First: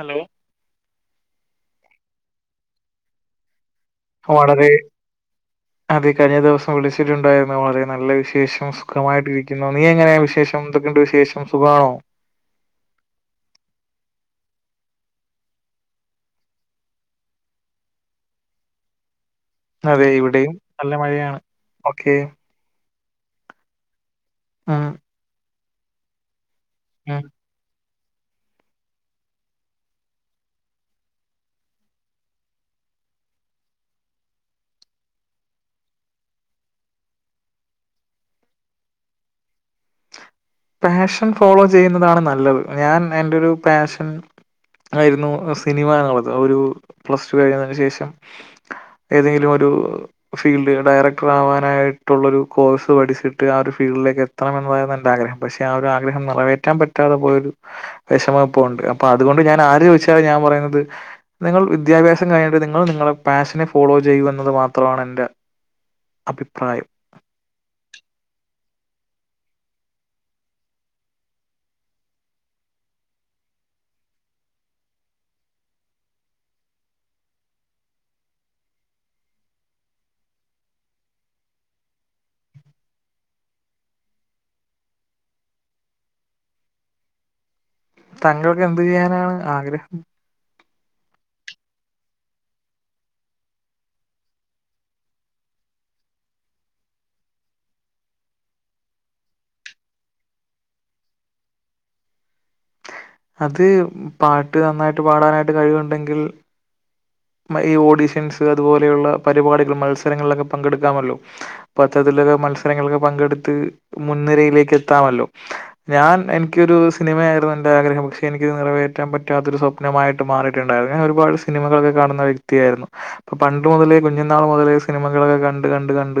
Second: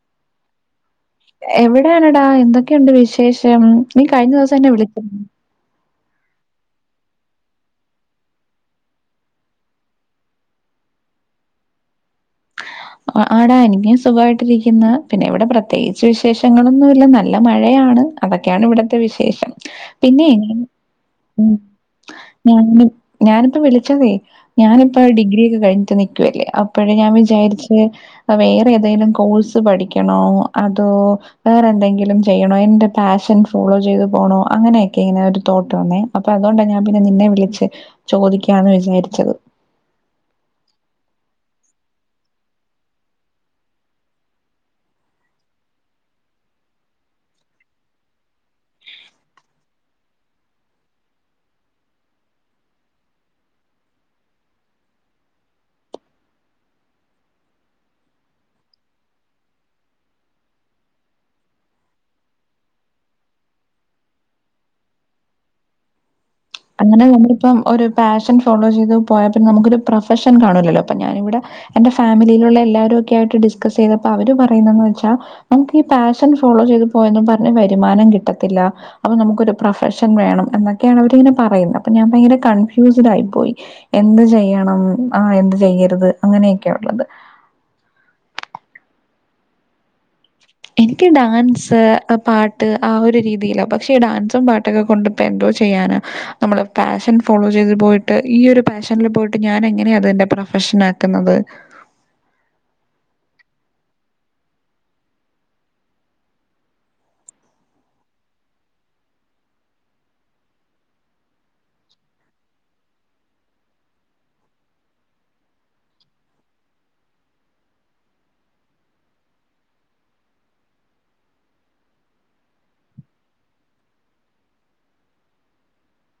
Hello എവിടെയാണെടാ എന്തൊക്കെയുണ്ട് വിശേഷം നീ കഴിഞ്ഞ ദിവസം വളരെ എന്നെ വിളിച്ച അതെ കഴിഞ്ഞ ദിവസം വിളിച്ചിട്ടുണ്ടായിരുന്നു. വളരെ നല്ല വിശേഷം സുഖമായിട്ടിരിക്കുന്നു. നീ എങ്ങനെയാ വിശേഷം എന്തൊക്കെണ്ട് വിശേഷം സുഖമാണോ? ആട അനം സുഖമായിട്ടിരിക്കുന്ന പിന്നെ ഇവിടെ പ്രത്യേകിച്ച് വിശേഷങ്ങളൊന്നും ഇല്ല നല്ല മഴയാണ് അതൊക്കെയാണ് ഇവിടത്തെ വിശേഷം അതെ പിന്നെ ഇവിടെയും നല്ല മഴയാണ് ഉം ഓക്കെ ഞങ്ങ ഞാനിപ്പ വിളിച്ചതേ ഉം ഞാനിപ്പോ ഡിഗ്രിക്കെ കഴിഞ്ഞിട്ട് നിക്കുവല്ലേ അ ഇപ്പോഴ ഞാൻ ഉം വിചാരിച്ചു വേറെ ഏതെങ്കിലും കോഴ്സ് പഠിക്കണോ അതോ വേറെ എന്തെങ്കിലും ചെയ്യണോ എന്റെ പാഷൻ ഫോളോ ചെയ്ത് പോണോ അങ്ങനെയൊക്കെ ഇങ്ങനെ ഒരു തോട്ട് വന്നേ അപ്പൊ അതുകൊണ്ട് ഞാൻ പിന്നെ നിന്നെ വിളച്ച് ചോദിക്കാന്ന് വിചാരിച്ചത് പാഷൻ ഫോളോ ചെയ്യുന്നതാണ് നല്ലത് ഞാൻ എന്റെ ഒരു പാഷൻ ആയിരുന്നു സിനിമ എന്നുള്ളത് ഒരു പ്ലസ് ടു കഴിതിന് ശേഷം ഏതെങ്കിലും ഒരു ഫീൽഡ് ഡയറക്ടർ ആവാനായിട്ടുള്ളൊ ഒരു കോഴ്സ് പഠിച്ചിട്ട് ആ ഒരു ഫീൽഡിലേക്ക് എത്തണെന്നതായിരുന്നു എന്റെറെ ആഗ്രഹം പക്ഷെ ആ ഒരു ആഗ്രഹം നിറവേറ്റാൻ പറ്റാതെ പോയൊരു വിഷമം ഇപ്പ ഉണ്ട് അപ്പൊ അതുകൊണ്ട് ഞാൻ ആര് ചോദിച്ചാൽ ഞാൻ പറയുന്നത് നിങ്ങൾ വിദ്യാഭ്യാസം കഴിഞ്ഞിട്ട് നിങ്ങൾ നിങ്ങളുടെ പാഷനെ ഫോളോ ചെയ്യും എന്നത് മാത്രമാണ് എൻ്റെ അങ്ങനെ ഞമ്മളിപ്പം ഒരു പാഷൻ ഫോളോ ചെയ്തു പോയാ നമുക്കൊരു പ്രൊഫഷൻ കാണൂല്ലോ അപ്പൊ ഞാനിവിടെ എന്റെ ഫാമിലിയിലുള്ള എല്ലാവാരും ഒക്കെ ആയിട്ട് ഡിസ്കസ് ചെയ്തപ്പോ അവര് പറയുന്നന്ന് വെച്ചാൽ നമുക്ക് ഈ പാഷൻ ഫോളോ ചെയ്ത് പോയും പറഞ്ഞഞ് വരുമാനം കിട്ടത്തില്ല അപ്പൊ നമുക്കൊരു പ്രൊഫഷൻ വേണം എന്നൊക്കെയാണ് അവരിങ്ങനെ പറയുന്ന അപ്പൊ ഞാൻ ഭയങ്കര കൺഫ്യൂസ്ഡ് ആയി പോയി. എന്ത് ചെയ്യണം ആ എന്ത് ചെയ്യരുത് അങ്ങനെയൊക്കെയ ഉള്ളത്. താങ്കൾക്ക് എന്ത് ചെയ്യാനാണ് ആഗ്രഹം എനിക്ക് ഡാൻസ് പാട്ട് ആ ഒരു രീതിയില പക്ഷെ ഈ ഡാൻസും പാട്ടൊക്കെ കൊണ്ട് ഇപ്പോ എന്തോ ചെയ്യാനാ നമ്മള് പാഷൻ ഫോളോ ചെയ്ത് പോയിട്ട് ഈ ഒരു പാഷനിൽ പോയിട്ട് ഞാൻ എങ്ങനെയാണ് അത് എന്റെ പ്രൊഫഷൻ ആക്കുന്നത് അത് പാട്ട് നന്നായിട്ട് പാടാനായിട്ട് കഴിവുണ്ടെങ്കിൽ ഈ ഓഡീഷൻസ് അതുപോലെയുള്ള പരിപാടികൾ മത്സരങ്ങളിലൊക്കെ പങ്കെടുക്കാമല്ലോ അത്തരത്തിലുള്ള മത്സരങ്ങളൊക്കെ പങ്കെടുത്ത് മുൻനിരയിലേക്ക് എത്താമല്ലോ. ഞാൻ എനിക്കൊരു സിനിമയായിരുന്നു എന്റെ ആഗ്രഹം. പക്ഷെ എനിക്ക്ത് നിറവേറ്റാൻ പറ്റാത്തൊരു സ്വപ്നമായിട്ട് മാറിയിട്ടുണ്ടായിരുന്നു. ഞാൻ ഒരുപാട് സിനിമകള കാണുന്ന വ്യക്തിയായിരുന്നു അപ്പൊ പണ്ട് മുതലേ കുഞ്ഞനാൾ മുതലേ സിനിമകളൊക്കെ കണ്ട് കണ്ട് കണ്ട്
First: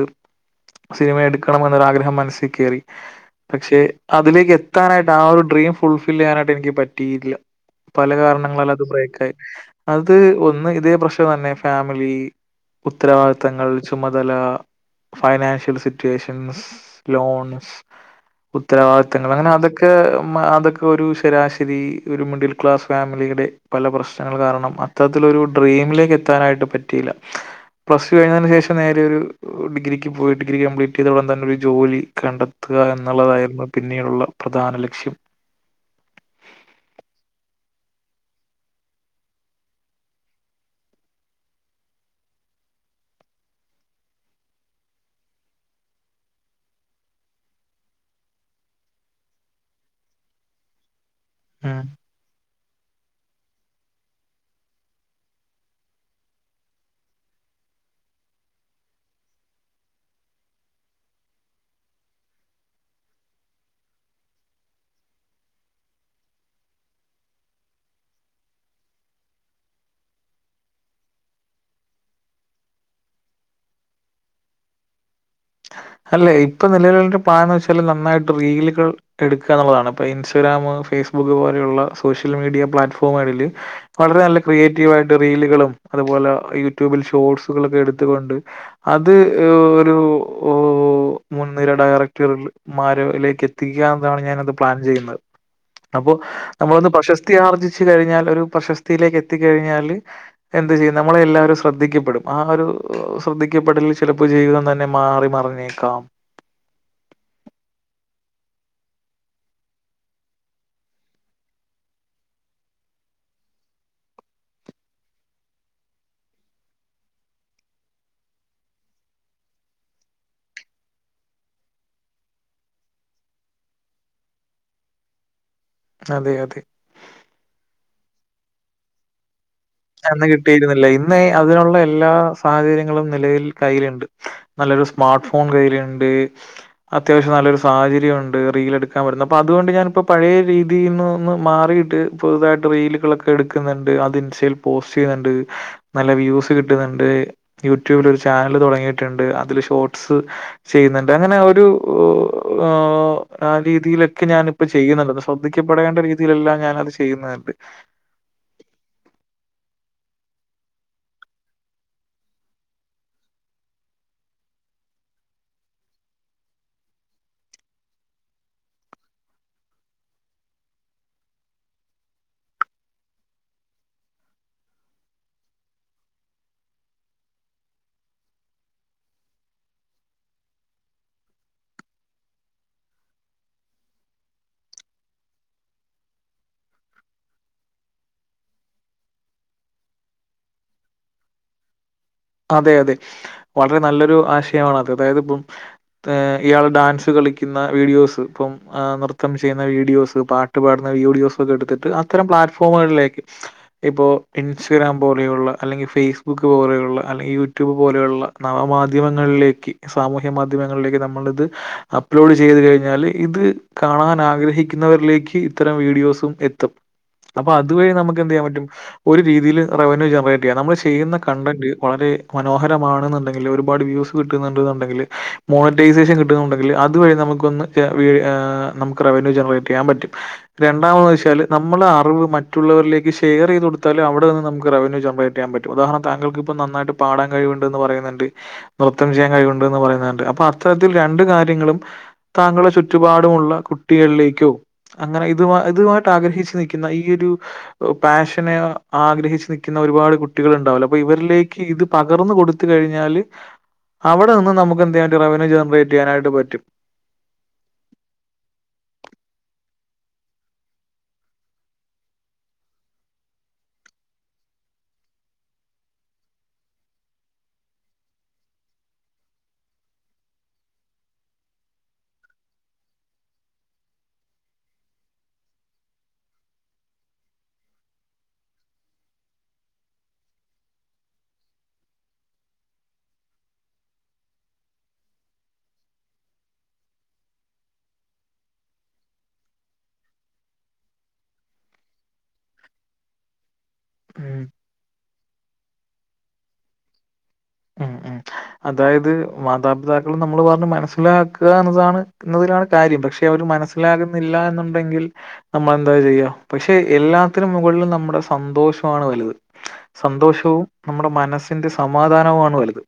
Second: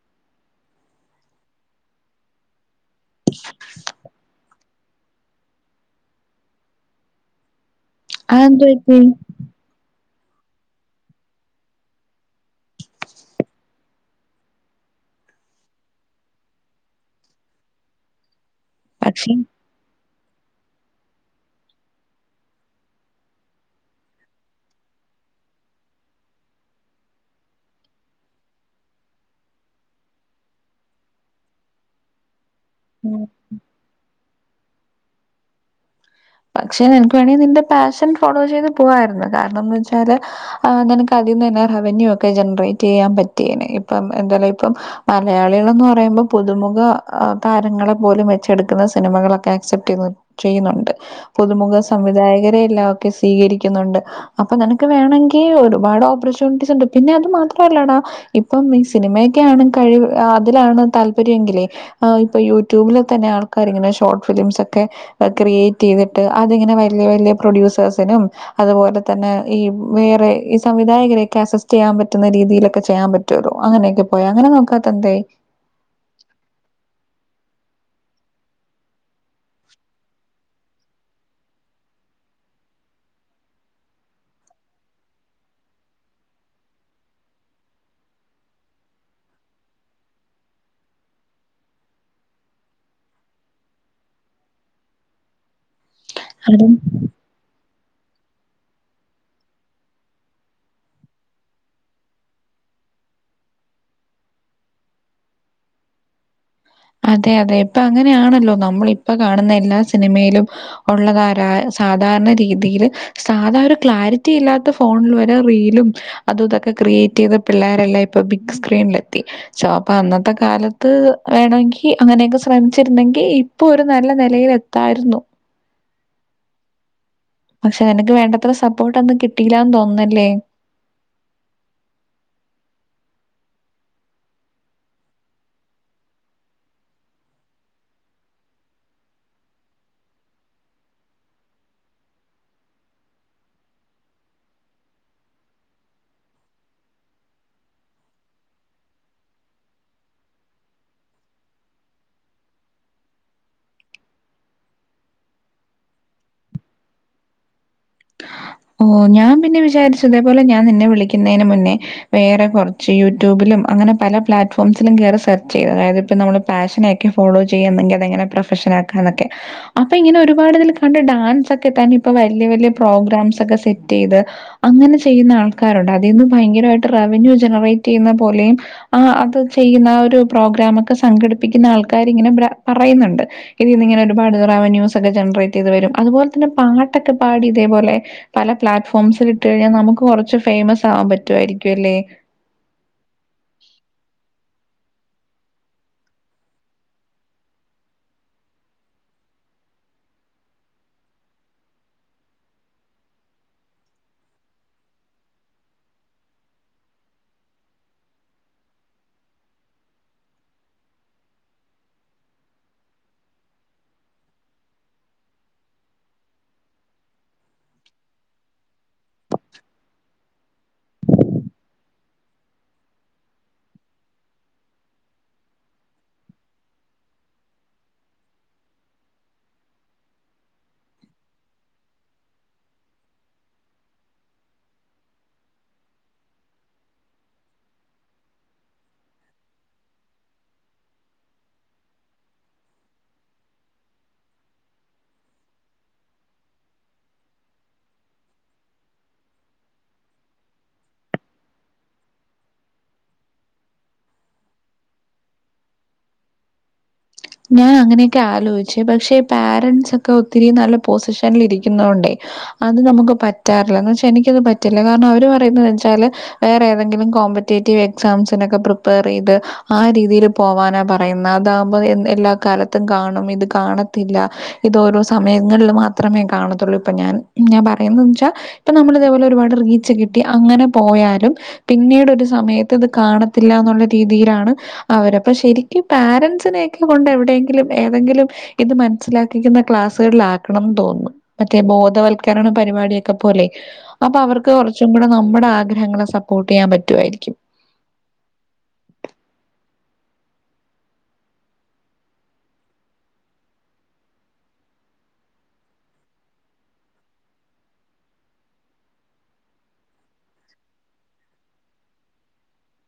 സിനിമ എടുക്കണം എന്നൊരാഗ്രഹം മനസ്സിൽ കയറി പക്ഷെ അതിലേക്ക് എത്താനായിട്ട് ആ ഒരു ഡ്രീം ഫുൾഫിൽ ചെയ്യാനായിട്ട് എനിക്ക് പറ്റിയില്ല പല അതെന്ത് കാരണങ്ങളാല അത് പറ്റി? ബ്രേക്ക് ആയി അത് അത് ഒ ന്ന് ഇതേ പ്രശ്നം തന്നെ ഫാമിലി ഉത്തരവാദിത്തങ്ങൾ ചുമതല ഫൈനാൻഷ്യൽ സിറ്റുവേഷൻസ് ലോൺസ് ഉത്തരവാദിത്തങ്ങൾ പക്ഷേ അങ്ങനെ അതൊക്കെ മ അതൊക്കെ ഒരു ശരാശരി ഒരു മിഡിൽ ക്ലാസ് ഫാമിലിയുടെ പല പ്രശ്നങ്ങൾ കാരണം അത്ത തിലോരു ഡ്രീമിലേക്ക് എത്താനായിട്ട് പറ്റിയില്ല പ്ലസ് ടു കഴിഞ്ഞതിന് ശേഷം നേരെ ഒരു ഡിഗ്രിക്ക് പോയി ഡിഗ്രി കംപ്ലീറ്റ് ചെയ്ത ഉടം തന്നെ ഒരു ജോലി കണ്ടെത്തി ത്തുക ആ എന്നുള്ളതായിരുന്നു പിന്നീടുള്ള പ്രധാന ലക്ഷ്യം പക്ഷെ നിനക്ക് വേണെങ്കിൽ നിന്റെ പാഷൻ ഫോളോ ചെയ്ത് പോ ആയ്രുന്നു കാരണംന്ന് വെച്ചാല് നിനക്ക് അദ്യം തന്നെ റവന്യൂ ഒക്കെ ജനറേറ്റ് യ്യാൻ പറ്റിയേനെ ഇപ്പം എന്താല ഇപ്പം മലയാളികൾ ന്ന് പറയുമ്പോ പുതുമുഖ താരങ്ങളെപ്പോലും വെച്ചെടുക്കുന്ന സിനിമകളൊക്കെ അക്സെപ്റ്റ് ചെയ ചെയ്യുന്നുണ്ട് പുതുമുഖ ഉം. സംവിധായകരെയെല്ലാം സ്വീകരിക്കുന്നുണ്ട് അപ്പൊ നിനക്ക് വേണമെങ്കിൽ ഒരുപാട് ഓപ്പർച്യൂണിറ്റീസ് ഉണ്ട് പിന്നെ അത് മാത്രല്ലടാ ഇപ്പം ഈ സിനിമയൊക്കെ ആണ് കഴിവ് അതിലാണ് താല്പര്യമെങ്കിലേ ഇപ്പൊ യൂട്യൂബിൽ തന്നെ ആൾക്കാർ ഇങ്ങനെ ഷോർട്ട് ഫിലിംസ് ഒക്കെ ക്രിയേറ്റ് ചെയ്തി ് അതിങ്ങനെ വല്ല്യവല്ല്യപ്രൊഡ്യൂസേഴസിനും അതുപോലെ തന്നെ ഈ വേറെ ഈ സംവിധായകരെക്കെ അസസ്റ്റ് ചെയ്യാൻ പറ്റുന്ന രീതിയിലൊക്കെ ചെയ്യാൻ പറ്റൊള്ളു അങ്ങനെയൊക്കെ പോയ അങ്ങനെ നോക്കാത്ത എന്തെ അല്ലെ ഇപ്പൊ നിലവിലിന്റെ പ്ലാൻന്ന് വെച്ചാല് നന്നായിട്ട് റീലുകൾ എടുക്ക എന്നുള്ളതാണ് ഇപ്പൊ ഇൻസ്റ്റാഗ്രാമ് ഫേസ്ബുക്ക് പോലെയുള്ള സോഷ്യൽ മീഡിയ പ്ലാറ്റ്ഫോമുകളില് വളരെ നല്ല ക്രിയേറ്റീവ് ആയിട്ട് റീലുകളും അതുപോലെ യൂട്യൂബിൽ ഷോർട്സുകളൊക്കെ എടുത്തുകൊണ്ട് അത് ഒരു ഓ മുൻനിര ഡയറക്ടറിമാരിലേക്ക് എത്തിക്കാന്നതാണ് ഞാനത് പ്ലാൻ ചെയ്യുന്നത് അപ്പൊ അതും നമ്മളൊന്ന് പ്രശസ്തി ആർജി ശ് കഴിഞ്ഞാൽ ഒരു പ്രശസ്തിയിലേക്ക് എത്തിക്കഴിഞ്ഞാൽ എന്ത് ചെയ്യും നമ്മളെ എല്ലാവരും ശ്രദ്ധിക്കപ്പെടും ആ ഒരു ശ്രദ്ധിക്കപ്പെടൽ ചിലപ്പോ ജീവിതം തന്നെ മാറി മറിഞ്ഞേക്കാം അതെ അതെ ഇപ്പ അങ്ങനെയാണല്ലോ നമ്മൾ ഇപ്പൊ കാണുന്ന എല്ലാ സിനിമയിലും ഒള്ള കാരാ സാധാരണ രീതിയിയില് സാധാ ഒരു ക്ലാരിറ്റി ഇല്ലാത്ത ഫോണിൽ വരെ റീലും അതു ഇതൊക്കെ ക്രിയേറ്റ് ചെയ്ത പിള്ളേരെല്ലാം ഇപ്പൊ ബിഗ് സ്ക്രീനിലെത്തി സോ അപ്പൊ അന്നത്തെ കാലത്ത് വേണങ്കി അങ്ങനെയൊക്കെ ശ്രമിച്ചിരുന്നെങ്കിൽ ഇപ്പൊ ഒരു നല്ല നെലയിൽ എത്തായിരുന്നു അതെ അതെ പക്ഷെ നിനക്ക് വേണ്ടത്ര സപ്പോർട്ട് ഒന്നും കിട്ടി അന്ന്ന്ന് കിട്ടിയിരുന്നില്ല ഇന്ന് അതിനുള്ള എല്ലാ സാഹചര്യങ്ങളും നിലവിൽ കയ്യിലുണ്ട് നല്ലൊരു സ്മാർട്ട് ഫോൺ കയ്യിലുണ്ട് അത്യാവശ്യം നല്ലൊരു സാഹചര്യം ഉണ്ട് റീൽ എടുക്കാൻ പറ്റുന്നത് അപ്പൊ അതുകൊണ്ട് ഞാനിപ്പോ പഴയ രീതിയിന്ന് മാറിട്ട് പുതുതായിട്ട് റീലുകളൊക്കെ എടുക്കുന്നുണ്ട് അത് ഇൻസ്‌ പോസ്റ്റ് ചെയ്യുന്നുണ്ട് നല്ല വ്യൂസ് കിട്ടുന്നുണ്ട് യൂട്യൂബിൽ ഒരു ചാനല് തുടങ്ങിയിട്ടുണ്ട് അതില് ഷോർട്ട്സ് ചെയ്യുന്നുണ്ട് അങ്ങനെ ഒരു ആ രീതിയിലൊക്കെ ഞൻ ഇപ്പ ചെയ്യുന്നുണ്ട് ശ്രദ്ധിക്കപ്പെടേണ്ട രീതിയിലെല്ലാം ഞാൻ അത് ചെയ്യുന്നുണ്ട് ഓ ഞാൻ പിന്നെ വിചാരിച്ചതേപോലെ ഞാൻ നിന്നെ വിളിക്കുന്നതിന് മുന്നേ വേറെ കുറച്ച് യൂട്യൂബിലും അങ്ങനെ പല പ്ലാറ്റ്ഫോംസിലും കയറി സെർച്ച് ചെയ്ത് അതായത് ഇപ്പ നമ്മള് പാഷനക്കെ ഫോളോ ചെയ്യെങ്കിൽ അതെങ്ങനെ പ്രൊഫഷൻ ആക്കാന്നക്കെ അപ്പൊ ഇങ്ങനെ ഒരുപാട് ഇതിൽ കണ്ട് ഡാൻസ് ഒക്കെ തന്നെ ഇപ്പൊ വലിയ വലിയ പ്രോഗ്രാം ഒക്കെ സെറ്റ് ചെയ്ത് അങ്ങനെ ചെയ്യുന്ന ആൾക്കാരുണ്ട് അതിൽന്ന് ഭയങ്കരമായിട്ട് റവന്യൂ ജനറേറ്റ് ചെയ്യുന്ന പോലെയും ആ അത് ചെയ്യുന്ന ആ ഒരു പ്രോഗ്രാമ ഒക്കെ സംഘടിപ്പിക്കുന്ന ആൾക്കാർ ഇങ്ങനെ പറയുന്നുണ്ട് ഇതിൽന്ന് ഇങ്ങനെ ഒരുപാട് റവന്യൂസ് ഒക്കെ ജനറേറ്റ് ചെയ്ത് വരും അതുപോലെ തന്നെ പാട്ടൊക്കെ പാടി ഇതേപോലെ പല പ്ലാറ്റ്ഫോംസിൽ ഇട്ട് കഴിഞ്ഞാൽ നമുക്ക് കുറച്ച് ഫേമസ് ആവാൻ പറ്റുമായിരിക്കും അല്ലെ അതെ അതെ വളരെ നല്ലൊരു ആശയമാണ് അത് അതായത് ഇപ്പം ഇയാൾ ഡാൻസ് കളിക്കുന്ന വീഡിയോസ് ഇപ്പം നൃത്തം ചെയ്യുന്ന വീഡിയോസ് പാട്ട് പാടുന്ന വീഡിയോസ് ഒക്കെ എടുത്തിട്ട് അത്തരം പ്ലാറ്റ്ഫോമുകളിലേക്ക് ഇപ്പോൾ ഇൻസ്റ്റഗ്രാം പോലെയുള്ള അല്ലെങ്കിൽ ഫേസ്ബുക്ക് പോലെയുള്ള അല്ലെങ്കിൽ യൂട്യൂബ് പോലെയുള്ള നവ മാധ്യമങ്ങളിലേക്ക് സാമൂഹ്യ മാധ്യമങ്ങളിലേക്ക് നമ്മളിത് അപ്ലോഡ് ചെയ്ത് കഴിഞ്ഞാല് ഇത് കാണാൻ ആഗ്രഹിക്കുന്നവരിലേക്ക് ഇത്തരം വീഡിയോസും എത്തും അപ്പം അതുവഴി നമുക്ക് എന്ത് ചെയ്യാൻ പറ്റും ഒരു രീതിൽ റവന്യൂ ജനറേറ്റ് ചെയ്യാം നമ്മൾ ചെയ്യുന്ന കണ്ടന്റ് വളരെ മനോഹരമാണെന്നുണ്ടെങ്കിൽ ഒരുപാട് വ്യൂസ് കിട്ടുന്നുണ്ടെന്നുണ്ടെങ്കിൽ മോണിറ്റൈസേഷൻ കിട്ടുന്നുണ്ടെങ്കിൽ അതുവഴി നമുക്കൊന്ന് നമുക്ക് റവന്യൂ ജനറേറ്റ് ചെയ്യാൻ പറ്റും രണ്ടാമെന്ന് വെച്ചാൽ നമ്മള അറിവ് മറ്റുള്ളവരിലേക്ക് ഷെയർ ചെയ്ത് കൊടുത്താലും അവിടെ ഒന്ന് നമുക്ക് റവന്യൂ ജനറേറ്റ് ചെയ്യാൻ പറ്റും ഉദാഹരണം താങ്കൾക്ക് ഇപ്പൊ നന്നായിട്ട് പാടാൻ കഴിവുണ്ട് എന്ന് പറയുന്നുണ്ട് നൃത്തം ചെയ്യാൻ കഴിവുണ്ട് എന്ന് പറയുന്നുണ്ട് അപ്പൊ അത്തരത്തിൽ രണ്ട് കാര്യങ്ങളും താങ്കളുടെ ചുറ്റുപാടുമുള്ള കുട്ടികളിലേക്കോ അങ്ങനെ ഇ ഇതുമായിട്ട് ആഗ്രഹിച്ചു നൽക്കുന്ന ഈ ഒരു പാഷനെ ആഗ്രഹിച്ച് നിൽക്കുന്ന ഒരുപാട് കുട്ടികൾ ഉണ്ടാവില്ല അപ്പൊ ഇവരിലേക്ക് ഇത് പകർന്ന് കൊടുത്ത് കഴിഞ്ഞാല് അവിടെ നിന്ന് നമുക്ക് എന്ത്‌ചെയ്യാൻ റവന്യൂ ജനറേറ്റ് ചെയ്യാനായിട്ട് പറ്റും ഞാൻ അങ്ങനെയൊക്കെ ആലോചിച്ചു പക്ഷെ പാരൻറ്സ് ഒക്കെ ഒത്തിരി നല്ല പൊസിഷനിൽ ഇരിക്കുന്നൊണ്ടേ അത് നമുക്ക് പറ്റാറില്ലന്ന് വച്ചാ എനിക്കത് പറ്റില്ല കാരണം അവര് പറയുന്ന വെച്ചാല് വേറെ ഏതെങ്കിലും കോമ്പറ്റേറ്റീവ് എക്സാംസിനൊക്കെ പ്രിപ്പയർ ചെയ്ത് ആ രീതിയിൽ പോവാനാ പറയുന്നത് അതാകുമ്പോ എല്ലാ കാലത്തും കാണും ഇത് കാണത്തില്ല ഇത് ഓരോ സമയങ്ങളിൽ മാത്രമേ കാണത്തുള്ളൂ ഇപ്പൊ ഞാൻ ഞാൻ പറയുന്ന വച്ചാൽ ഇപ്പൊ നമ്മള് ഇതേപോലെ ഒരുപാട് റീച്ച് കിട്ടി അങ്ങനെ പോയാലും പിന്നീട് ഒരു സമയത്ത് ഇത് കാണത്തില്ല എന്നുള്ള രീതിയിലാണ് അവരപ്പൊ ശരിക്കും പാരൻറ്സിനെ ണ്ട് എവിടെയെങ്കിലും ഏതെങ്കിലും ഇത് മനസ്സിലാക്കിക്കുന്ന ക്ലാസ്സുകളിൽ ആക്കണംന്ന് തോന്നുന്നു മറ്റേ ബോധവൽക്കരണ പരിപാടിയൊക്കെ പോലെ അപ്പൊ ഉം. അവർക്ക് കുറച്ചും കൂടെ നമ്മ നമ്മുടെ ആഗ്രഹങ്ങളെ സപ്പോർട്ട് ചെയ്യാൻ പറ്റുായിരിക്കും ഉം. ഉം. അതായത് മാതാപിതാക്കൾ നമ്മൾ പറഞ്ഞ് മനസ്സിലാക്കുക എന്നതിലാണ് എന്നതിലാണ് കാര്യം പക്ഷെ അവര് മനസ്സിലാകുന്നില്ല എന്നുണ്ടെങ്കിൽ നമ്മൾ എന്താ ചെയ്യുക പക്ഷെ എല്ലാത്തിനും മുകളിലും നമ്മുടെ സന്തോഷമാണ് വലുത് സന്തോഷവും നമ്മുടെ മനസ്സിന്റെ സമാധാനവും ആണ് വലുത്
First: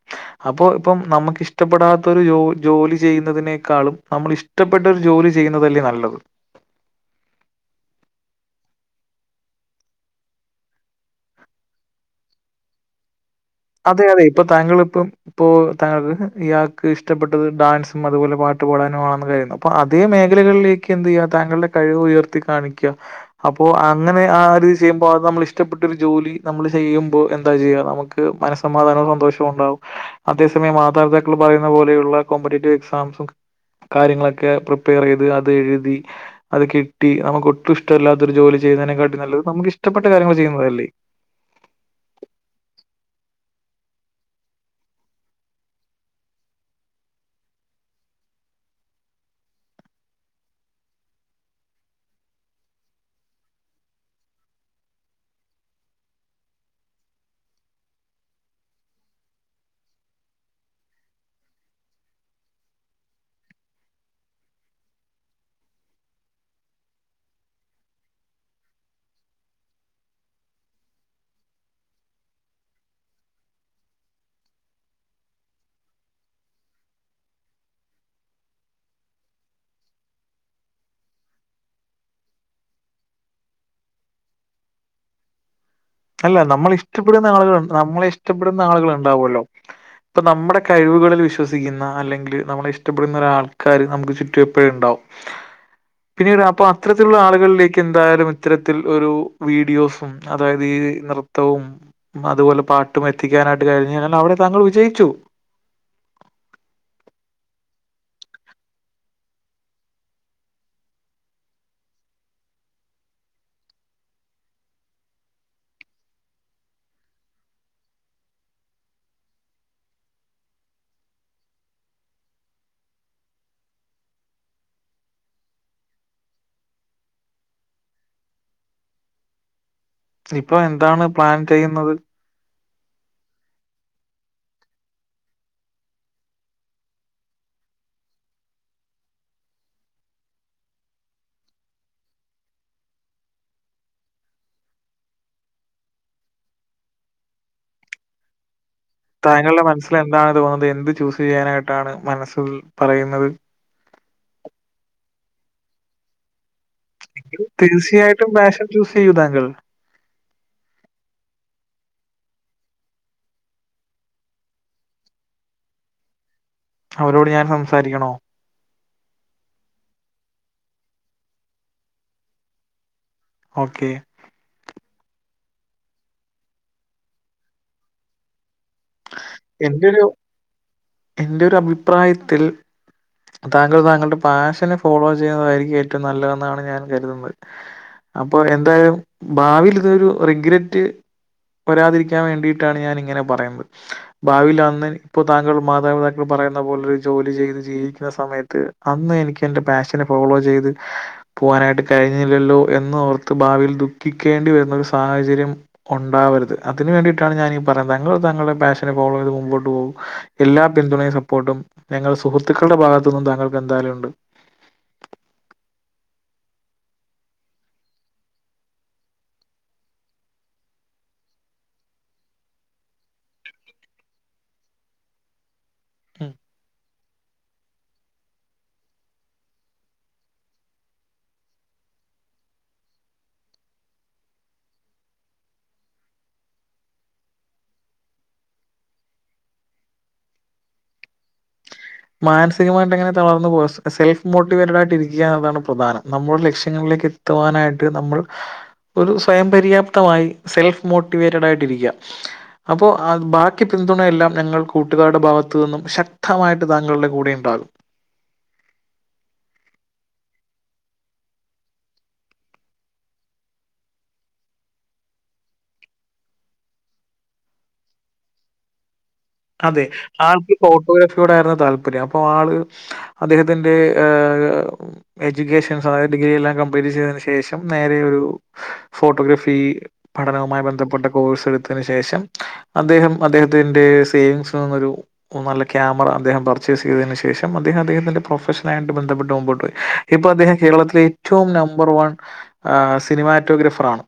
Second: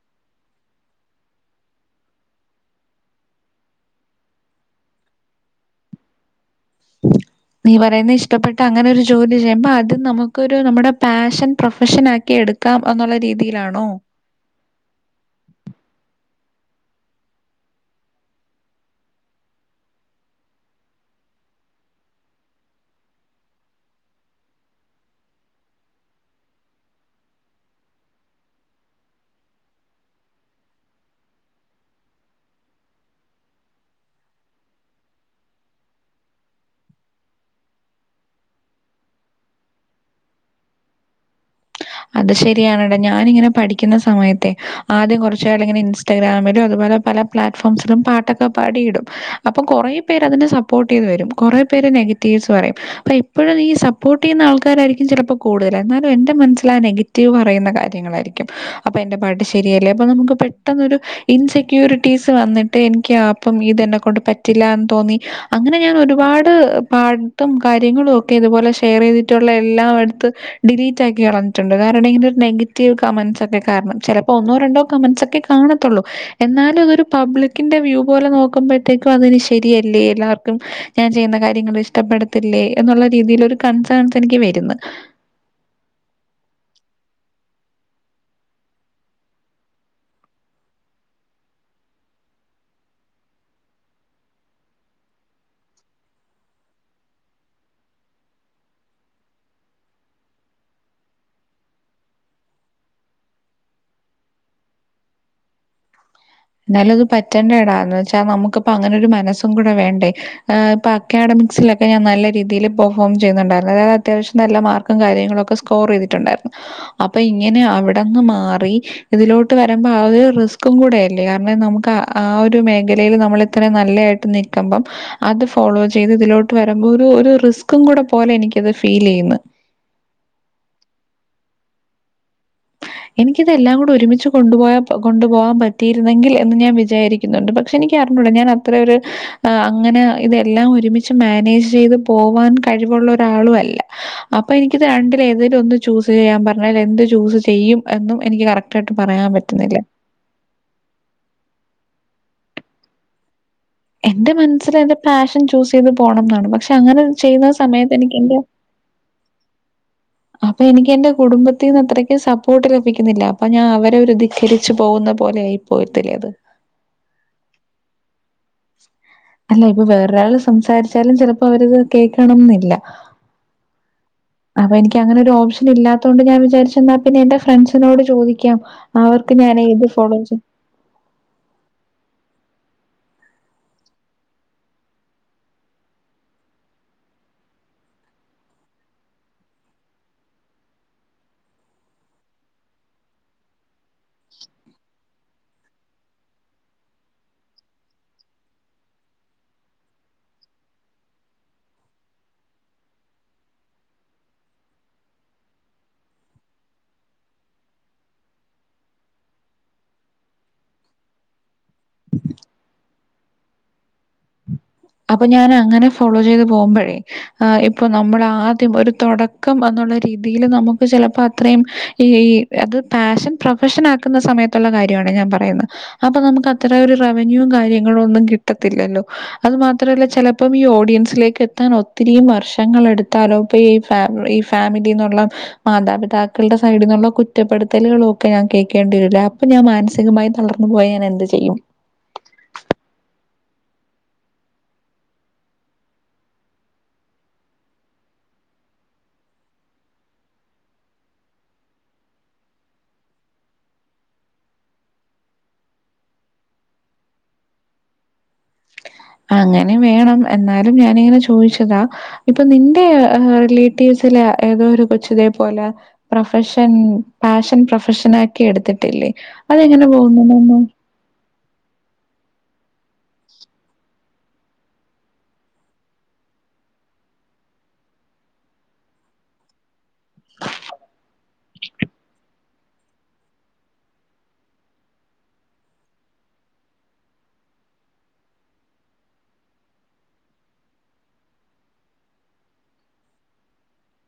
അപ്പൊ ഇപ്പം നമുക്ക് ഇഷ്ടപ്പെടാത്ത ഒരു ജോ ജോലി ചെയ്യുന്നതിനേക്കാളും നമ്മൾ ഇഷ്ടപ്പെട്ട ഒരു ജോലി ചെയ്യുന്നതല്ലേ നല്ലത് നീ പറയുന്ന ഇഷ്ടപ്പെട്ട അങ്ങനെ ഒരു ജോലി ചെയ്യുമ്പ അത് നമുക്കൊരു നമ്മുടെ പാഷൻ പ്രൊഫഷൻ ആക്കി എടുക്കാം എന്നുള്ള രീതിയിൽ അതെ അതെ ഇപ്പൊ താങ്കൾ ഇപ്പം ഇപ്പൊ താങ്കൾക്ക് ഇയാൾക്ക് ഇഷ്ടപ്പെട്ടത് ഡാൻസും അതുപോലെ പാട്ട് പാടാനും ആണെന്ന് കഴയുന്നത് അപ്പൊ അതേ മേഖലകളിലേക്ക് എന്ത് ചെയ്യുക താങ്കളുടെ കഴിവ് ഉയർത്തി കാണിക്കുക അപ്പൊ അങ്ങനെ ആരിതി ചെയ്യുമ്പോ അത് നമ്മൾ ഇഷ്ടപ്പെട്ടൊ ഒരു ജോലി നമ്മൾ ചെയ്യുമ്പോ എന്താ ചെയ്യ നമുക്ക് മനസ്സമാധാനവും സന്തോഷവും ഉണ്ടാവും അതേ സമയം മാതാപിതാക്കൾ പറയുന്ന പോലെയുള്ള കോമ്പറ്റേറ്റീവ് എക്സാംസും കാര്യങ്ങളൊക്കെ പ്രിപ്പയർ ചെയ്ത് അത് എഴുതി അത് കിട്ടി നമുക്ക് ഒട്ടും ഇഷ്ടമല്ലാത്തൊരു ജോലി ചെയ്യുന്നതിനെക്കാട്ടി നല്ലത് നമുക്ക് ഇഷ്ടപ്പെട്ട കാര്യങ്ങൾ ചെയ്യുന്നതല്ലേ അത് ശരിയാണടാ ഞാനിങ്ങനെ പഠിക്കുന്ന സമയത്തെ ആദ്യം കുറച്ച് കാലം ഇങ്ങനെ ഇൻസ്റ്റാഗ്രാമിലും അതുപോലെ പല പ്ലാറ്റ്ഫോംസിലും പാട്ടൊക്കെ പാടിയിടും അപ്പൊ കൊറേ പേര് അതിനെ സപ്പോർട്ട് ചെയ്ത് വരും കുറെേ പേര് നെഗറ്റീവ്സ് പറയും അപ്പ ഇപ്പോഴും ഈ സപ്പോർട്ട് ചെയ്യുന്ന ആൾക്കാരായിരിക്കും ചിലപ്പോ കൂടുതല് എന്നാലും എന്റെ മന നെഗറ്റീവ് പറയുന്ന കാര്യങ്ങളായിരിക്കും അപ്പൊ എന്റെ പാട്ട് ശരിയല്ലേ അപ്പൊ നമുക്ക് പെട്ടെന്നൊരു ഇൻസെക്യൂരിറ്റീസ് വന്നിട്ട് എനിക്ക് അപ്പം ഇത്എന്നെകൊണ്ട് പറ്റില്ലാന്ന് തോന്നി അങ്ങനെ ഞാൻ ഒരുപാട് പാട്ടും കാര്യങ്ങളും ഒക്കെ ഇതുപോലെ ഷെയർ ചെയ്തിട്ടുള്ള എല്ലാം എടുത്ത് ഡിലീറ്റ് ആക്കി കള ട്ടുണ്ട് കാരണം ഇത് ഒരു നെഗറ്റീവ് കമന്റ്സ് ഒക്കെ കാരണം ചെലപ്പോ ഒന്നോ രണ്ടോ കമന്റ്സ് ഒക്കെ കാണത്തുള്ളൂ എന്നാലും അതരു പബ്ലിക്കിന്റെ വ്യൂ പോലെ നോക്കുമ്പോഴത്തേക്കും അതിന് ശരിയല്ലേ എല്ലാവർക്കും ഞാൻ ചെയ്യുന്ന കാര്യങ്ങൾ ഇഷ്ടപ്പെടത്തില്ലേ എന്നുള്ള രീതിൽ ഒരു കൺസേൺസ് എനിക്ക് വരുന്ന് ഇല്ല നമ്മളെ ഇഷ്ടപ്പെടുന്ന ആളുകൾ നമ്മളെ ഇഷ്ടപ്പെടുന്ന ആളുകൾ ഉണ്ടാവോല്ലോ ഇപ്പൊ നമ്മുടെ കഴിവുകളിൽ വിശ്വസിക്കുന്ന അല്ലെങ്കിൽ നമ്മളെ ഇഷ്ടപ്പെടുന്ന ഒരാൾക്കാര് നമുക്ക് ചുറ്റും എപ്പോഴും ഉണ്ടാവും പിന്നീട് അപ്പൊ അത്തരത്തിലുള്ള ആളുകളിലേക്ക് എന്തായാലും ഇത്തരത്തിൽ ഒരു വീഡിയോസും അതായത് നൃത്തവും അതുപോലെ പാട്ടും എത്തിക്കാനായിട്ട് കഴിഞ്ഞാൽ കഴിഞ്ഞാൽ അവിടെ താങ്കൾ വിജയിച്ചു എന്നാലും അത് പറ്റേണ്ടേടാ എന്ന് വെച്ചാ നമുക്കിപ്പ അങ്ങനെ ഒരു മനസ്സും കൂടെ വേണ്ടേ ഇപ്പൊ അക്കാഡമിക്സിലൊക്കെ ഞാൻ നല്ല രീതിയിൽ പെർഫോം ചെയ്യുന്നുണ്ടായിരുന്നു അതായത് അത്യാവശ്യം നല്ല മാർക്കും കാര്യങ്ങളൊക്കെ സ്കോർ ചെയ്തിട്ടുണ്ടായിരുന്നു അപ്പൊ ഇങ്ങനെ അവിടെന്ന് മാറി ഇതിലോട്ട് വരുമ്പോ ആ ഒരു റിസ്കും കൂടെ ലെ കാരണം നമുക്ക് ആ ഒരു മേഖലയിൽ നമ്മൾ ഇത്ര നല്ലായിട്ട് നിക്കുമ്പം അത് ഫോളോ ചെയ്ത് ഇതിലോട്ട് വരുമ്പോ ഒരു ഒരു റിസ്കും കൂടെ പോലെ എനിക്കത് ഫീൽ ചെയ്യുന്നു. ഇപ്പൊ എന്താണ് പ്ലാൻ ചെയ്യുന്നത് എനിക്കിതെല്ലാം കൂടെ ഒരുമിച്ച് കൊണ്ടുപോയാ കൊണ്ടുപോകാൻ പറ്റിരുന്നെങ്കിൽ എന്ന് ഞാൻ വിചാരിക്കുന്നുണ്ട് പക്ഷെ എനിക്ക് അറിഞ്ഞൂട ഞാൻ അത്ര ഒരു അങ്ങനെ ഇതെല്ലാം ഒരുമിച്ച് മാനേജ് ചെയ്ത് പോവാൻ കഴിവുള്ള ഒരാളും അല്ല അപ്പൊ എനിക്കിത് രണ്ടിൽ ഏതേലും ഒന്ന് ചൂസ് ചെയ്യാൻ പറഞ്ഞാൽ എന്ത് ചൂസ് ചെയ്യും എന്നും എനിക്ക് കറക് താങ്കുടെ മനസ്സിൽ എന്താണ് തോന്നുന്നത് എന്ത് ചൂസ് ചെയ്യാനായിട്ടാണ് മനസ്സ് പറയുന്നത് എന്റെ മനസ്സിൽ എന്റെ പാഷൻ ചൂസ് ചെയ്ത് പോകണം എന്നാണ് പക്ഷെ പക്ഷെ അങ്ങനെ ചെയ്യുന്ന സമയത്ത് എനിക്ക് തീർച്ചയായിട്ടും എന്റെ പാഷൻ ചൂസ് ചെയ്യൂ താങ്കൾ. അപ്പൊ എനിക്ക് എന്റെ കുടുംബത്തിന്ന് അത്ര സപ്പോർട്ട് ലഭിക്കുന്നില്ല അപ്പൊ ഞാൻ അവരെ ധിക്കരിച്ചു പോകുന്ന പോലെ ആയി പോകത്തില്ലേ അത് അവരോട് ഞാൻ സംസാരിക്കണോ അല്ല ഇപ്പൊ വേറൊരാള് സംസാരിച്ചാലും ചിലപ്പോ അവരത് കേൾക്കണമെന്നില്ല ഓക്കെ അപ്പൊ എനിക്ക് അങ്ങനെ ഒരു ഓപ്ഷൻ ഇല്ലാത്തൊണ്ട് ഞാൻ വിചാരിച്ചെന്നാൽ പിന്നെ എന്റെ ഫ്രണ്ട്സിനോട് ചോദിക്കാം അവർക്ക് ഞാൻ ഏത് എന്റെ ഒരു ഫോളോ എന്റെ ഒരു അഭിപ്രായത്തിൽ താങ്കൾ താങ്കളുടെ പാഷനെ ഫോളോ ചെയ്യുന്നതായിരിക്കും ഏറ്റവും നല്ലതെന്നാണ് ഞാൻ കരുതുന്നത് അപ്പോ എന്തായാലും ഭാവിയിൽ ഇതൊരു റിഗ്രറ്റ് വരാതിരിക്കാൻ വേണ്ടിയിട്ടാണ് ഞാൻ ഇങ്ങനെ പറയുന്നത് ഭാവിൽ അന്ന് ഇപ്പോതാങ്കൾ മാതാപിതാക്കൾ പറയുന്ന പോലെരു ജോലി ചെയ്ത് ജീവിക്കുന്ന സമയത്ത് അന്ന് എനിക്ക് എന്റെ പാഷനെ ഫോളോ ചെയ്ത് പോവാനായിട്ട് കഴിഞ്ഞില്ലല്ലോ എന്ന് ഓർത്ത് ഭാവിയിൽ ദുഃഖിക്കേണ്ടി വരുന്ന ഒരു സാഹചര്യം ഒണ്ടാവരുത് അതിന് വേണ്ടിയിട്ടാണ് ഞാനീ പറയുന്നത് താങ്കൾ താങ്കളുടെ പാഷൻ ഫോളോ ചെയ്ത് മുമ്പോട്ട് പോകൂ എല്ലാ പിന്തുണയും സപ്പോർട്ടും ഞങൾ സുഹൃത്തുക്കളുടെ ഭാഗത്തു നിന്നും താങ്കൾക്ക് എന്തായാലും ഉണ്ട് അപ്പൊ ഞാൻ അങ്ങനെ ഫോളോ ചെയ്ത് പോകുമ്പോഴേ ഇപ്പൊ നമ്മൾ ആദ്യം ഒരു തുടക്കം എന്നുള്ള രീതിയിൽ നമുക്ക് ചിലപ്പോ അത്രയും ഈ ഈ അത് പാഷൻ പ്രൊഫഷൻ ആക്കുന്ന സമയത്തുള്ള കാര്യമാണ് ഞാൻ പറയുന്നത് അപ്പൊ ഉം. നമുക്ക് അത്ര ഒരു റവന്യൂ കാര്യങ്ങളും ഒന്നും കിട്ടത്തില്ലല്ലോ അത് മാത്രല്ല ചെലപ്പം ഈ ഓഡിയൻസിലേക്ക് എത്താൻ ഒത്തിരി വർഷങ്ങൾ എടുത്താലോ ഇപ്പ ഈ ഫാ ഈ ഫാമിലിന്നുള്ള മാതാപിതാക്കളുടെ സൈഡിൽന്നുള്ള കുറ്റപ്പെടുത്തലുകളും ഒക്കെ ഞാൻ കേൾക്കേണ്ടി വരില്ലേ അപ്പൊ ഞാൻ മാനസികമായി തളർന്നു പോയ ഞാൻ എന്ത് ചെയ്യും മാനസികമായിട്ട് എങ്ങനെ തളർന്നു പോക സെൽഫ് മോട്ടിവേറ്റഡ് ആയിട്ടിരിക്കുക എന്നതാണ് പ്രധാനം നമ്മുടെ ലക്ഷ്യങ്ങളിലേക്ക് എത്തുവാനായിട്ട് നമ്മൾ ഒരു സ്വയം പര്യാപ്തമായി സെൽഫ് മോട്ടിവേറ്റഡ് ആയിട്ട് ഇരിക്കുക അപ്പോ ബാക്കി പിന്തുണയെല്ലാം ഞങ്ങൾ കൂട്ടുകാരുടെ ഭാഗത്തു നിന്നും ശക്തമായി താങ്കളുടെ കൂടെ ഉണ്ടാകും. അങ്ങനെ വേണം എന്നാലും ഞാനിങ്ങനെ ചോദിച്ചതാ ഇപ്പൊ നിന്റെ റിലേറ്റീവ്സിലെ ഏതോ ഒരു കൊച്ചതേ പോലെ പ്രൊഫഷൻ പാഷൻ പ്രൊഫഷൻ ആക്കി എടുത്തിട്ടില്ലേ? അതെ അതെങ്ങനെ ആൾക്ക് പോകുന്നു? ഫോട്ടോഗ്രാഫിയോടായിരുന്നു താല്പര്യം അപ്പൊ ആള് അദ്ദേഹത്തിന്റെ എഡ്യൂക്കേഷൻസ് അതത് ഡിഗ്രി എല്ലാം കംപ്ലീറ്റ് ചെയ്തതിന് ശേഷം നേരെ ഒരു ഫോട്ടോഗ്രഫി പഠനവുമായി ബന്ധപ്പെട്ട കോഴ്സ് എടുത്തന് ശേഷം അദ്ദേഹം അദ്ദേഹത്തിന്റെ സേവിങ്സിൽ നിന്നൊരു നല്ല ക്യാമറ അദ്ദേഹം പർച്ചേസ് ചെയ്തതിനു ശേഷം അദ്ദേഹം അദ്ദേഹത്തിന്റെ പ്രൊഫഷനായിട്ട് ബന്ധപ്പെട്ട് മുമ്പോട്ട് പോയി ഇപ്പൊ അദ്ദേഹം കേരളത്തിലെ ഏറ്റവും നമ്പർ വൺ സിനിമാറ്റോഗ്രാഫർ ആണ്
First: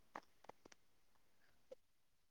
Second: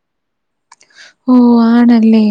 ഓ ആണല്ലേ